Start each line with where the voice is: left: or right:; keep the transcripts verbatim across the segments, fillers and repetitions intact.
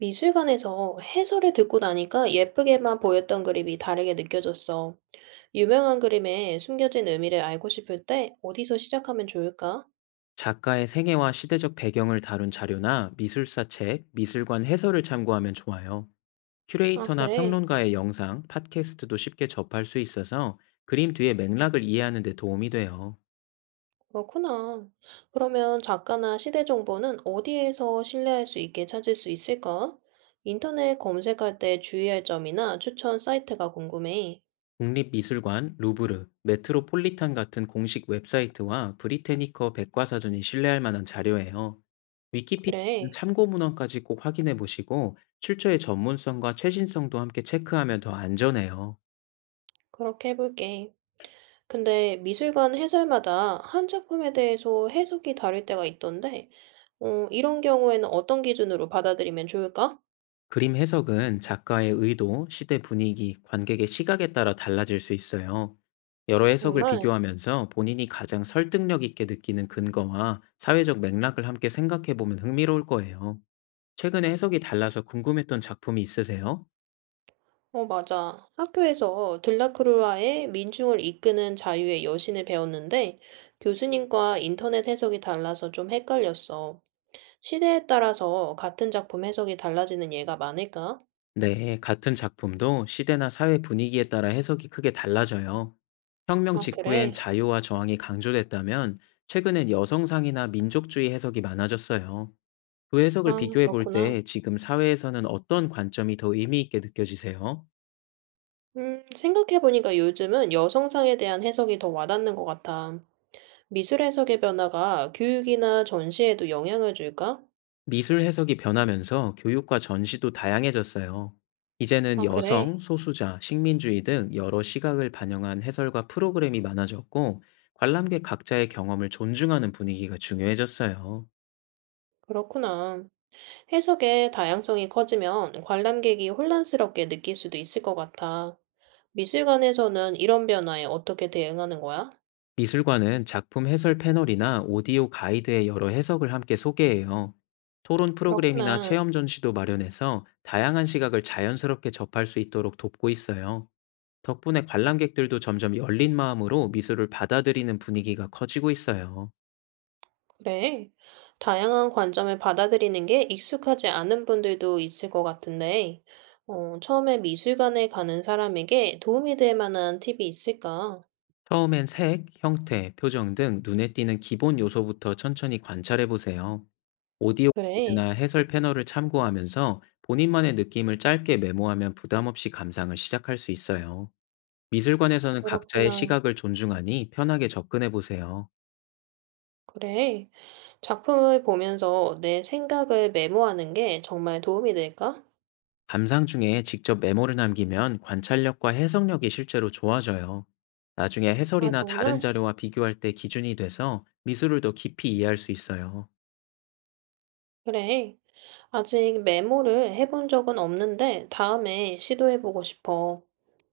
right: 미술관에서 해설을 듣고 나니까 예쁘게만 보였던 그림이 다르게 느껴졌어. 유명한 그림의 숨겨진 의미를 알고 싶을 때 어디서 시작하면 좋을까?
left: 작가의 생애와 시대적 배경을 다룬 자료나 미술사 책, 미술관 해설을 참고하면 좋아요.
right: 아,
left: 큐레이터나
right: 그래.
left: 평론가의 영상, 팟캐스트도 쉽게 접할 수 있어서 그림 뒤의 맥락을 이해하는 데 도움이 돼요.
right: 그렇구나. 그러면 작가나 시대 정보는 어디에서 신뢰할 수 있게 찾을 수 있을까? 인터넷 검색할 때 주의할 점이나 추천 사이트가 궁금해.
left: 국립미술관, 루브르, 메트로폴리탄 같은 공식 웹사이트와 브리테니커 백과사전이 신뢰할 만한 자료예요. 위키피디아는
right: 그래.
left: 참고 문헌까지 꼭 확인해 보시고 출처의 전문성과 최신성도 함께 체크하면 더 안전해요.
right: 그렇게 해볼게. 근데 미술관 해설마다 한 작품에 대해서 해석이 다를 때가 있던데, 어 이런 경우에는 어떤 기준으로 받아들이면 좋을까?
left: 그림 해석은 작가의 의도, 시대 분위기, 관객의 시각에 따라 달라질 수 있어요. 여러 해석을
right: 정말?
left: 비교하면서 본인이 가장 설득력 있게 느끼는 근거와 사회적 맥락을 함께 생각해 보면 흥미로울 거예요. 최근에 해석이 달라서 궁금했던 작품이 있으세요?
right: 어 맞아. 학교에서 들라크루아의 민중을 이끄는 자유의 여신을 배웠는데 교수님과 인터넷 해석이 달라서 좀 헷갈렸어. 시대에 따라서 같은 작품 해석이 달라지는 예가 많을까?
left: 네, 같은 작품도 시대나 사회 분위기에 따라 해석이 크게 달라져요. 혁명
right: 아
left: 직후엔
right: 그래?
left: 자유와 저항이 강조됐다면, 최근엔 여성상이나 민족주의 해석이 많아졌어요. 두 해석을
right: 아
left: 비교해 볼
right: 그렇구나.
left: 때 지금 사회에서는 어떤 관점이 더 의미 있게 느껴지세요?
right: 음 생각해 보니까 요즘은 여성상에 대한 해석이 더 와닿는 것 같아. 미술 해석의 변화가 교육이나 전시에도 영향을 줄까?
left: 미술 해석이 변하면서 교육과 전시도 다양해졌어요. 이제는
right: 아 그래?
left: 여성, 소수자, 식민주의 등 여러 시각을 반영한 해설과 프로그램이 많아졌고, 관람객 각자의 경험을 존중하는 분위기가 중요해졌어요.
right: 그렇구나. 해석의 다양성이 커지면 관람객이 혼란스럽게 느낄 수도 있을 것 같아. 미술관에서는 이런 변화에 어떻게 대응하는 거야?
left: 미술관은 작품 해설 패널이나 오디오 가이드의 여러 해석을 함께 소개해요. 토론 프로그램이나
right: 그렇구나.
left: 체험 전시도 마련해서 다양한 시각을 자연스럽게 접할 수 있도록 돕고 있어요. 덕분에 관람객들도 점점 열린 마음으로 미술을 받아들이는 분위기가 커지고 있어요.
right: 그래. 다양한 관점을 받아들이는 게 익숙하지 않은 분들도 있을 것 같은데, 어, 처음에 미술관에 가는 사람에게 도움이 될 만한 팁이 있을까?
left: 처음엔 색, 형태, 표정 등 눈에 띄는 기본 요소부터 천천히 관찰해 보세요. 오디오 가이드나
right: 그래.
left: 해설 패널을 참고하면서 본인만의 느낌을 짧게 메모하면 부담 없이 감상을 시작할 수 있어요. 미술관에서는 각자의
right: 그렇구나.
left: 시각을 존중하니 편하게 접근해 보세요.
right: 그래. 작품을 보면서 내 생각을 메모하는 게 정말 도움이 될까?
left: 감상 중에 직접 메모를 남기면 관찰력과 해석력이 실제로 좋아져요. 나중에
right: 아,
left: 해설이나 다른
right: 정말?
left: 자료와 비교할 때 기준이 돼서 미술을 더 깊이 이해할 수 있어요.
right: 그래. 아직 메모를 해본 적은 없는데 다음에 시도해보고 싶어.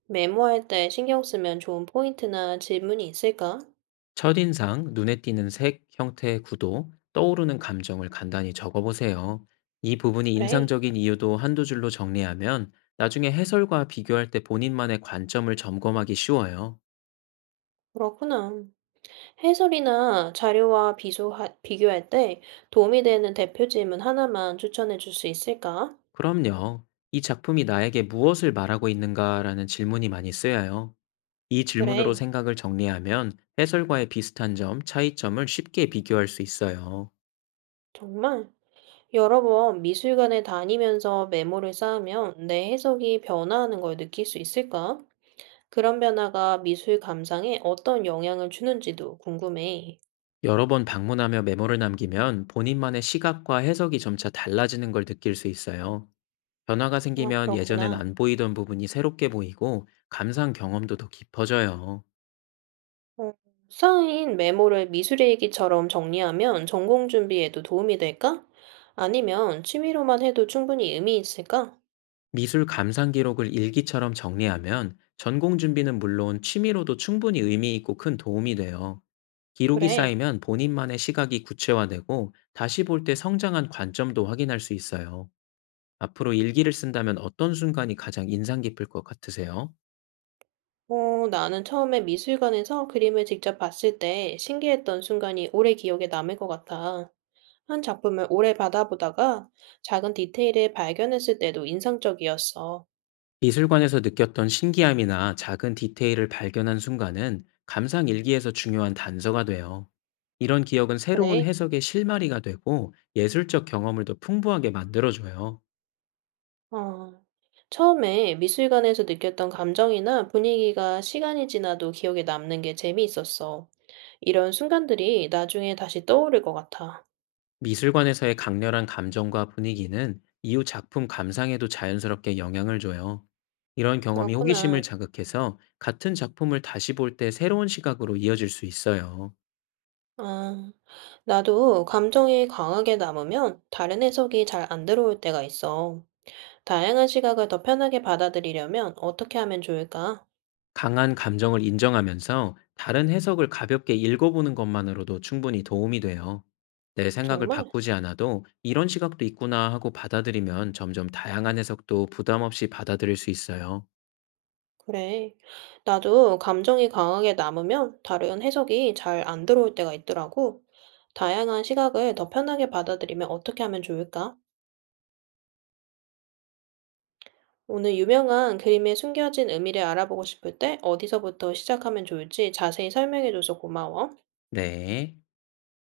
right: 메모할 때 신경 쓰면 좋은 포인트나 질문이 있을까?
left: 첫인상, 눈에 띄는 색, 형태, 구도, 떠오르는 감정을 간단히 적어보세요. 이 부분이
right: 그래,
left: 인상적인 이유도 한두 줄로 정리하면 나중에 해설과 비교할 때 본인만의 관점을 점검하기 쉬워요.
right: 그렇구나. 해설이나 자료와 비교하, 비교할 때 도움이 되는 대표 질문 하나만 추천해 줄 수 있을까?
left: 그럼요. 이 작품이 나에게 무엇을 말하고 있는가라는 질문이 많이 쓰여요. 이 질문으로
right: 그래,
left: 생각을 정리하면 해설과의 비슷한 점, 차이점을 쉽게 비교할 수 있어요.
right: 정말. 여러 번 미술관에 다니면서 메모를 쌓으면 내 해석이 변화하는 걸 느낄 수 있을까? 그런 변화가 미술 감상에 어떤 영향을 주는지도 궁금해.
left: 여러 번 방문하며 메모를 남기면 본인만의 시각과 해석이 점차 달라지는 걸 느낄 수 있어요. 변화가
right: 어
left: 생기면 예전엔
right: 그렇구나.
left: 안 보이던 부분이 새롭게 보이고 감상 경험도 더 깊어져요.
right: 어 쌓인 메모를 미술일기처럼 정리하면 전공 준비에도 도움이 될까? 아니면 취미로만 해도 충분히 의미 있을까?
left: 미술 감상 기록을 일기처럼 정리하면 전공 준비는 물론 취미로도 충분히 의미 있고 큰 도움이 돼요. 기록이
right: 그래.
left: 쌓이면 본인만의 시각이 구체화되고 다시 볼 때 성장한 관점도 확인할 수 있어요. 앞으로 일기를 쓴다면 어떤 순간이 가장 인상 깊을 것 같으세요?
right: 어, 나는 처음에 미술관에서 그림을 직접 봤을 때 신기했던 순간이 오래 기억에 남을 것 같아. 한 작품을 오래 받아보다가 작은 디테일을 발견했을 때도 인상적이었어.
left: 미술관에서 느꼈던 신기함이나 작은 디테일을 발견한 순간은 감상 일기에서 중요한 단서가 돼요. 이런 기억은 새로운
right: 그래.
left: 해석의 실마리가 되고 예술적 경험을 더 풍부하게 만들어줘요.
right: 아. 처음에 미술관에서 느꼈던 감정이나 분위기가 시간이 지나도 기억에 남는 게 재미있었어. 이런 순간들이 나중에 다시 떠오를 것 같아.
left: 미술관에서의 강렬한 감정과 분위기는 이후 작품 감상에도 자연스럽게 영향을 줘요. 이런 경험이
right: 그렇구나.
left: 호기심을 자극해서 같은 작품을 다시 볼 때 새로운 시각으로 이어질 수 있어요.
right: 아, 나도 감정이 강하게 남으면 다른 해석이 잘 안 들어올 때가 있어. 다양한 시각을 더 편하게 받아들이려면 어떻게 하면 좋을까?
left: 강한 감정을 인정하면서 다른 해석을 가볍게 읽어보는 것만으로도 충분히 도움이 돼요. 내 생각을
right: 정말
left: 바꾸지 않아도 이런 시각도 있구나 하고 받아들이면 점점 다양한 해석도 부담 없이 받아들일 수 있어요.
right: 그래. 나도 감정이 강하게 남으면 다른 해석이 잘 안 들어올 때가 있더라고. 다양한 시각을 더 편하게 받아들이면 어떻게 하면 좋을까? 오늘 유명한 그림의 숨겨진 의미를 알아보고 싶을 때 어디서부터 시작하면 좋을지 자세히 설명해줘서 고마워.
left: 네.